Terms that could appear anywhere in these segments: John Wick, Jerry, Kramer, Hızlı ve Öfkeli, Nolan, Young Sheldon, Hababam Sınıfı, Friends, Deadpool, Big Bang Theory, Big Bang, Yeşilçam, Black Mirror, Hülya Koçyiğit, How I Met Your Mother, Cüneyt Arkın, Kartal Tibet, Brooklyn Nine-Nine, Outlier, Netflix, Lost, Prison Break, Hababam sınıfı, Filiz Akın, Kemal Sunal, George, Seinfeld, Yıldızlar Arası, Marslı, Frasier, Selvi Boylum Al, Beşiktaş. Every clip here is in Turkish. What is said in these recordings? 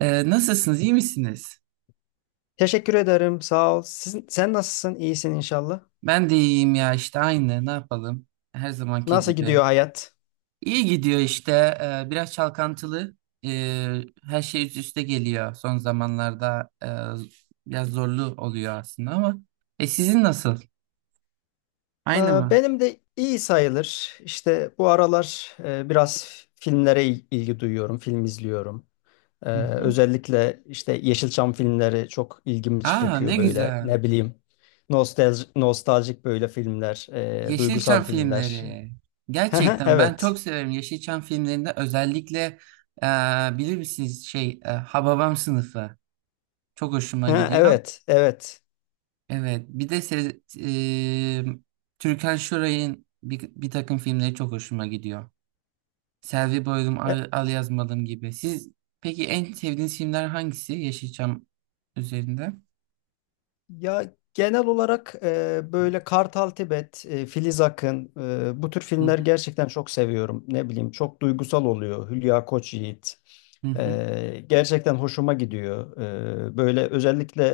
Nasılsınız? İyi misiniz? Teşekkür ederim. Sağ ol. Sen nasılsın? İyisin inşallah. Ben de iyiyim ya işte aynı. Ne yapalım? Her zamanki Nasıl gibi. gidiyor hayat? İyi gidiyor işte. Biraz çalkantılı. Her şey üst üste geliyor. Son zamanlarda biraz zorlu oluyor aslında ama. Sizin nasıl? Ee, Aynı mı? Benim de iyi sayılır. İşte bu aralar biraz filmlere ilgi duyuyorum. Film izliyorum. Hı hı. Özellikle işte Yeşilçam filmleri çok ilgimi Aa, ne çekiyor böyle. güzel. Ne bileyim. Nostalji, nostaljik böyle filmler, duygusal Yeşilçam filmler. filmleri. Gerçekten ben çok Evet. severim Yeşilçam filmlerinde, özellikle e, bilir misiniz Hababam Sınıfı. Çok hoşuma Ha, gidiyor. evet, evet. Evet, bir de se Türkan Şoray'ın bir takım filmleri çok hoşuma gidiyor. Selvi Boylum, E, Al Yazmadım gibi. Siz peki en sevdiğiniz filmler hangisi Yeşilçam üzerinde? Ya genel olarak böyle Kartal Tibet, Filiz Akın, bu tür Hı filmler hı, gerçekten çok seviyorum. Ne bileyim, çok duygusal oluyor. Hülya Koçyiğit. hı hı. Gerçekten hoşuma gidiyor. Böyle özellikle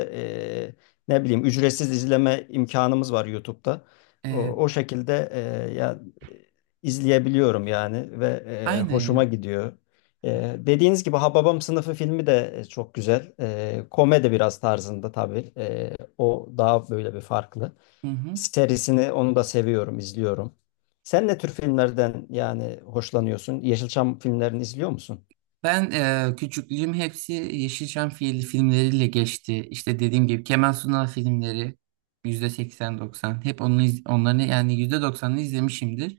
e, ne bileyim ücretsiz izleme imkanımız var YouTube'da. O, Evet, o şekilde izleyebiliyorum yani ve aynen hoşuma ya. gidiyor. Dediğiniz gibi Hababam Sınıfı filmi de çok güzel. Komedi biraz tarzında tabii. O daha böyle bir farklı. Hı hı. Serisini onu da seviyorum, izliyorum. Sen ne tür filmlerden yani hoşlanıyorsun? Yeşilçam filmlerini izliyor musun? Ben küçüklüğüm hepsi Yeşilçam filmleriyle geçti. İşte dediğim gibi Kemal Sunal filmleri %80-90. Hep onu, onların yani %90'ını izlemişimdir.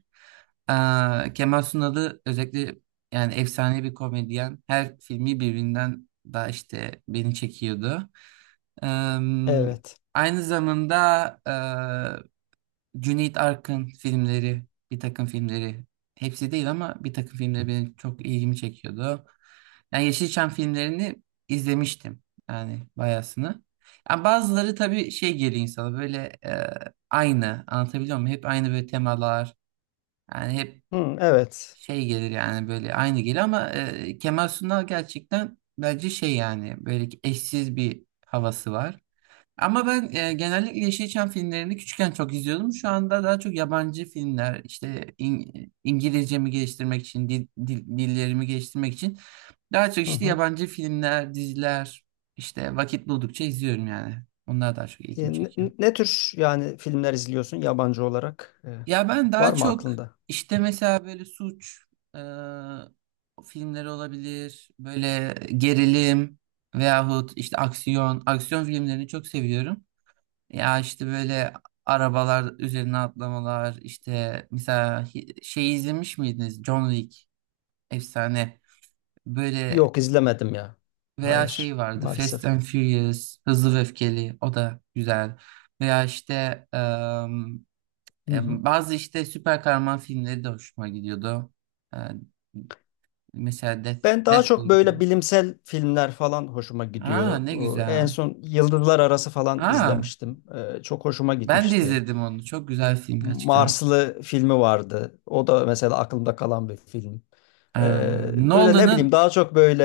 Kemal Sunal'ı özellikle, yani efsane bir komedyen. Her filmi birbirinden daha işte beni çekiyordu. Ee, Evet. aynı zamanda Cüneyt Arkın filmleri, bir takım filmleri. Hepsi değil ama bir takım filmleri benim çok ilgimi çekiyordu. Yani Yeşilçam filmlerini izlemiştim. Yani bayasını. Yani bazıları tabii şey geliyor insana, böyle e, aynı, anlatabiliyor muyum? Hep aynı böyle temalar. Yani hep Hı, evet. şey gelir, yani böyle aynı gelir ama Kemal Sunal gerçekten bence şey, yani böyle ki eşsiz bir havası var. Ama ben genellikle Yeşilçam filmlerini küçükken çok izliyordum. Şu anda daha çok yabancı filmler, işte İngilizcemi geliştirmek için, dillerimi geliştirmek için daha çok Hı işte hı. yabancı filmler, diziler, işte vakit buldukça izliyorum yani. Onlar daha çok E, ilgimi ne, çekiyor. Ne tür yani filmler izliyorsun yabancı olarak? E, Ya ben var daha mı çok aklında? işte mesela böyle suç e, filmleri olabilir, böyle gerilim veyahut işte aksiyon, aksiyon filmlerini çok seviyorum. Ya işte böyle arabalar üzerine atlamalar, işte mesela izlemiş miydiniz? John Wick, efsane. Böyle Yok, izlemedim ya. veya şey Hayır, vardı, Fast maalesef. and Furious, Hızlı ve Öfkeli, o da güzel. Veya işte Hı hı. Bazı işte süper kahraman filmleri de hoşuma gidiyordu. E, Mesela Ben daha çok Deadpool gibi. böyle bilimsel filmler falan hoşuma Aa, gidiyor. ne En güzel. son Yıldızlar Arası falan Aa, izlemiştim. Çok hoşuma ben de gitmişti. izledim onu. Çok güzel film gerçekten. Marslı filmi vardı. O da mesela aklımda kalan bir film. Ee, Böyle ne bileyim Nolan'ın. daha çok böyle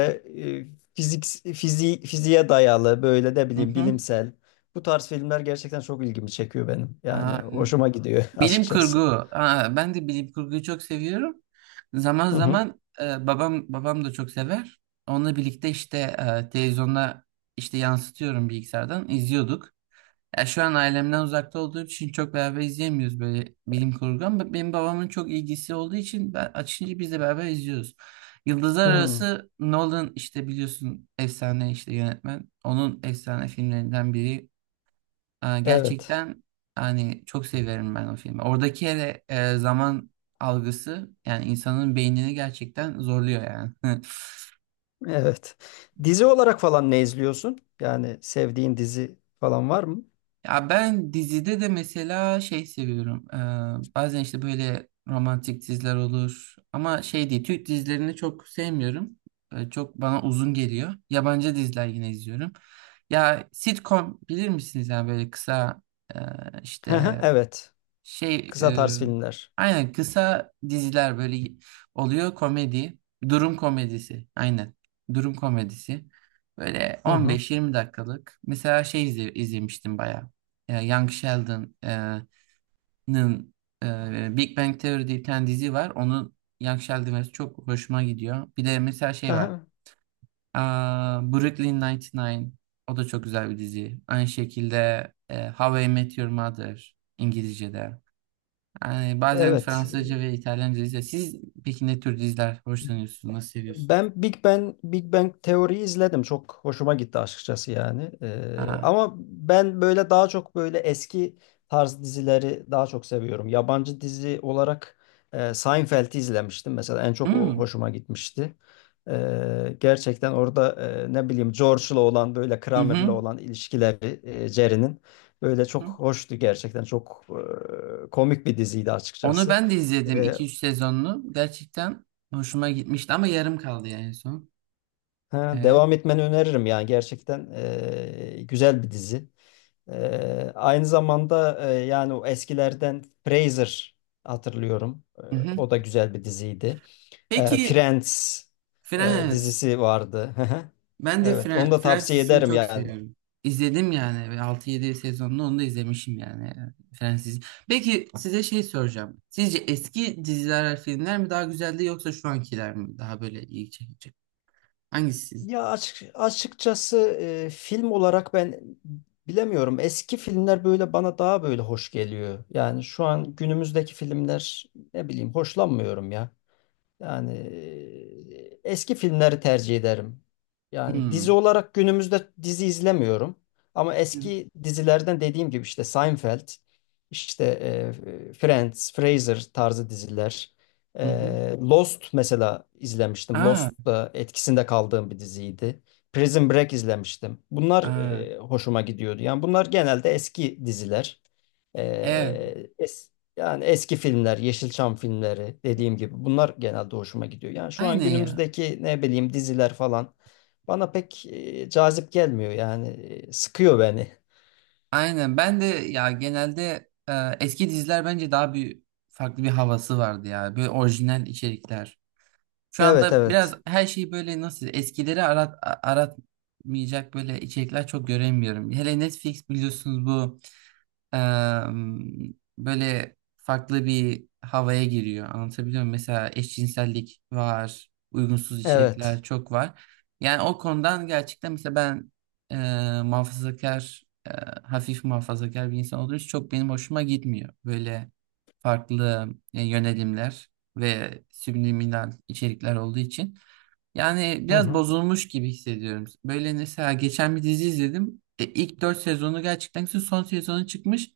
e, fizik fiziğe dayalı böyle ne Hı bileyim hı. bilimsel. Bu tarz filmler gerçekten çok ilgimi çekiyor benim. Yani Aa, hoşuma gidiyor bilim kurgu. açıkçası. Aa, ben de bilim kurguyu çok seviyorum. Zaman Hı hı. zaman babam da çok sever. Onunla birlikte işte televizyonda işte yansıtıyorum, bilgisayardan izliyorduk. Ya şu an ailemden uzakta olduğum için çok beraber izleyemiyoruz böyle bilim kurgu, ama benim babamın çok ilgisi olduğu için ben açınca biz de beraber izliyoruz. Yıldızlar Hı, Arası, Nolan işte biliyorsun, efsane işte yönetmen. Onun efsane filmlerinden biri. Aa, evet. gerçekten hani çok severim ben o filmi. Oradaki hele zaman algısı, yani insanın beynini gerçekten zorluyor yani. Evet. Dizi olarak falan ne izliyorsun? Yani sevdiğin dizi falan var mı? Ya ben dizide de mesela şey seviyorum. Bazen işte böyle romantik diziler olur. Ama şey değil, Türk dizilerini çok sevmiyorum. Çok bana uzun geliyor. Yabancı diziler yine izliyorum. Ya, sitcom bilir misiniz? Yani böyle kısa e, işte Evet. şey Kısa e, tarz filmler. aynen, kısa diziler böyle oluyor, komedi. Durum komedisi. Aynen. Durum komedisi. Böyle Hı hı. 15-20 dakikalık. Mesela şey izlemiştim bayağı. Young Sheldon'ın. Big Bang Theory diye bir tane dizi var. Onun Young Sheldon versiyonu çok hoşuma gidiyor. Bir de mesela şey var. Hı, Aa, Brooklyn Nine-Nine. O da çok güzel bir dizi. Aynı şekilde How I Met Your Mother, İngilizce'de. Yani bazen evet. Fransızca ve İtalyanca dizi. Siz peki ne tür diziler hoşlanıyorsunuz? Nasıl seviyorsunuz? Ben Big Bang teoriyi izledim. Çok hoşuma gitti açıkçası yani. Ha. Ama ben böyle daha çok böyle eski tarz dizileri daha çok seviyorum. Yabancı dizi olarak Seinfeld'i izlemiştim mesela. En çok o Hmm. hoşuma gitmişti. Gerçekten orada ne bileyim George'la olan böyle Hı Kramer'la hı. olan ilişkileri Jerry'nin böyle çok Hı. hoştu gerçekten. Çok komik bir diziydi Onu açıkçası. ben de izledim, Ee, iki üç sezonlu. Gerçekten hoşuma gitmişti ama yarım kaldı yani, en son. Ha, Evet. devam etmeni öneririm yani gerçekten güzel bir dizi. Aynı zamanda yani o eskilerden Frasier hatırlıyorum. E, Hı hı. o da güzel bir diziydi. Peki. Friends Friends. dizisi vardı. Ben de Evet, onu da Friends tavsiye dizisini ederim çok yani. seviyorum. İzledim yani, ve altı yedi sezonlu onu da izlemişim yani, Friends dizisi. Peki, size şey soracağım. Sizce eski diziler, filmler mi daha güzeldi, yoksa şu ankiler mi daha böyle iyi, çekici? Hangisi? Açıkçası film olarak ben bilemiyorum. Eski filmler böyle bana daha böyle hoş geliyor. Yani şu an günümüzdeki filmler ne bileyim hoşlanmıyorum ya. Yani eski filmleri tercih ederim. Yani dizi Hmm. olarak günümüzde dizi izlemiyorum. Ama Hı eski dizilerden dediğim gibi işte Seinfeld, işte Friends, Frasier tarzı diziler. E, hı. Hı. Lost mesela izlemiştim. Aa, Lost da etkisinde kaldığım bir diziydi. Prison Break izlemiştim. Bunlar aa, hoşuma gidiyordu. Yani bunlar genelde eski diziler. E, evet. es- Yani eski filmler, Yeşilçam filmleri dediğim gibi bunlar genelde hoşuma gidiyor. Yani şu an Aynen ya. günümüzdeki ne bileyim diziler falan bana pek cazip gelmiyor yani, sıkıyor beni. Aynen. Ben de ya, genelde eski diziler bence daha bir farklı bir havası vardı ya. Böyle orijinal içerikler. Şu Evet, anda biraz evet. her şeyi böyle nasıl, eskileri aratmayacak böyle içerikler çok göremiyorum. Hele Netflix biliyorsunuz bu. Böyle farklı bir havaya giriyor. Anlatabiliyor muyum? Mesela eşcinsellik var, uygunsuz içerikler Evet. çok var. Yani o konudan gerçekten, mesela ben muhafazakar, hafif muhafazakar bir insan olduğu için çok benim hoşuma gitmiyor. Böyle farklı yönelimler ve subliminal içerikler olduğu için. Yani Hı biraz hı. bozulmuş gibi hissediyorum. Böyle mesela geçen bir dizi izledim. E, ilk 4 sezonu gerçekten güzel, son sezonu çıkmış.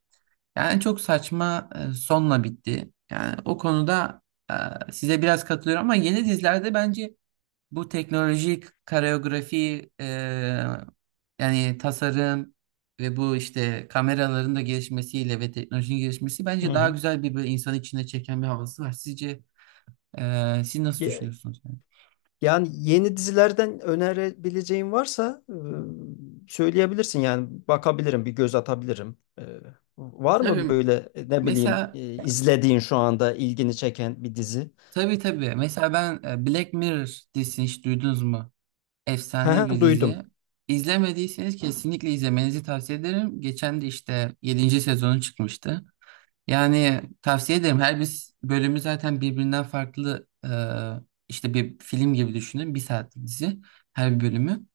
Yani çok saçma sonla bitti. Yani o konuda size biraz katılıyorum, ama yeni dizilerde bence bu teknolojik koreografi, yani tasarım ve bu işte kameraların da gelişmesiyle ve teknolojinin gelişmesi, Hı bence daha hı. güzel bir böyle insanı içine çeken bir havası var. Sizce siz nasıl Ye- düşünüyorsunuz? Yani? Yani yeni dizilerden önerebileceğin varsa söyleyebilirsin yani, bakabilirim, bir göz atabilirim. E, var mı Tabii böyle ne bileyim mesela izlediğin şu anda ilgini çeken bir dizi? Tabii, tabii. Mesela ben Black Mirror dizisini hiç duydunuz mu? Hı Efsane bir hı, dizi. duydum. İzlemediyseniz kesinlikle izlemenizi tavsiye ederim. Geçen de işte yedinci sezonu çıkmıştı. Yani tavsiye ederim. Her bir bölümü zaten birbirinden farklı, işte bir film gibi düşünün. Bir saatlik dizi her bir bölümü.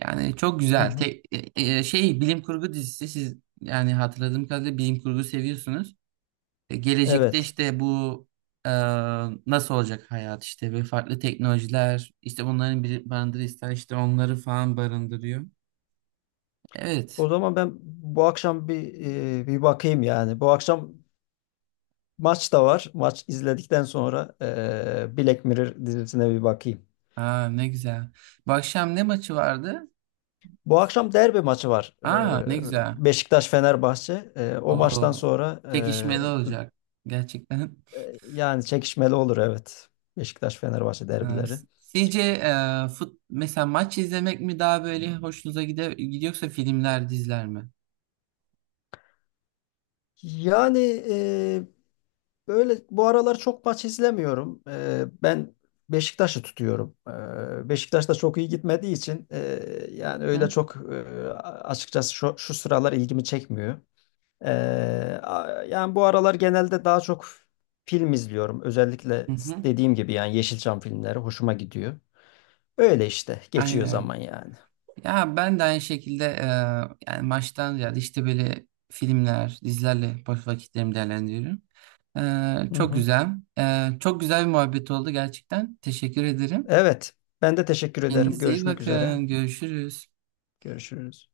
Yani çok Hı güzel. hı. Tek, e, e, şey Bilim kurgu dizisi, siz yani hatırladığım kadarıyla bilim kurgu seviyorsunuz. Gelecekte Evet. işte bu e, nasıl olacak hayat işte, ve farklı teknolojiler işte, bunların bir barındırırsa işte, onları falan barındırıyor. Evet. O zaman ben bu akşam bir bir bakayım yani. Bu akşam maç da var. Maç izledikten sonra Black Mirror dizisine bir bakayım. Aa, ne güzel. Bu akşam ne maçı vardı? Bu akşam derbi maçı var. E, Aa, ne güzel. Beşiktaş-Fenerbahçe. E, o maçtan O sonra çekişmeli olacak gerçekten. Yani çekişmeli olur evet. Beşiktaş-Fenerbahçe Ee, derbileri. Sizce e, fut mesela maç izlemek mi daha böyle hoşunuza gider, gidiyorsa filmler, diziler mi? Yani e, böyle bu aralar çok maç izlemiyorum. Ben Beşiktaş'ı tutuyorum. Beşiktaş da çok iyi gitmediği için yani öyle Hı çok açıkçası şu sıralar ilgimi çekmiyor. Yani bu aralar genelde daha çok film izliyorum. Özellikle hı. Hı. dediğim gibi yani Yeşilçam filmleri hoşuma gidiyor. Öyle işte geçiyor Aynen. zaman yani. Ya ben de aynı şekilde yani maçtan ziyade işte böyle filmler, dizilerle boş vakitlerimi değerlendiriyorum. Eee, Hı çok hı. güzel. Çok güzel bir muhabbet oldu gerçekten. Teşekkür ederim. Evet. Ben de teşekkür ederim. Kendinize iyi Görüşmek üzere. bakın. Görüşürüz. Görüşürüz.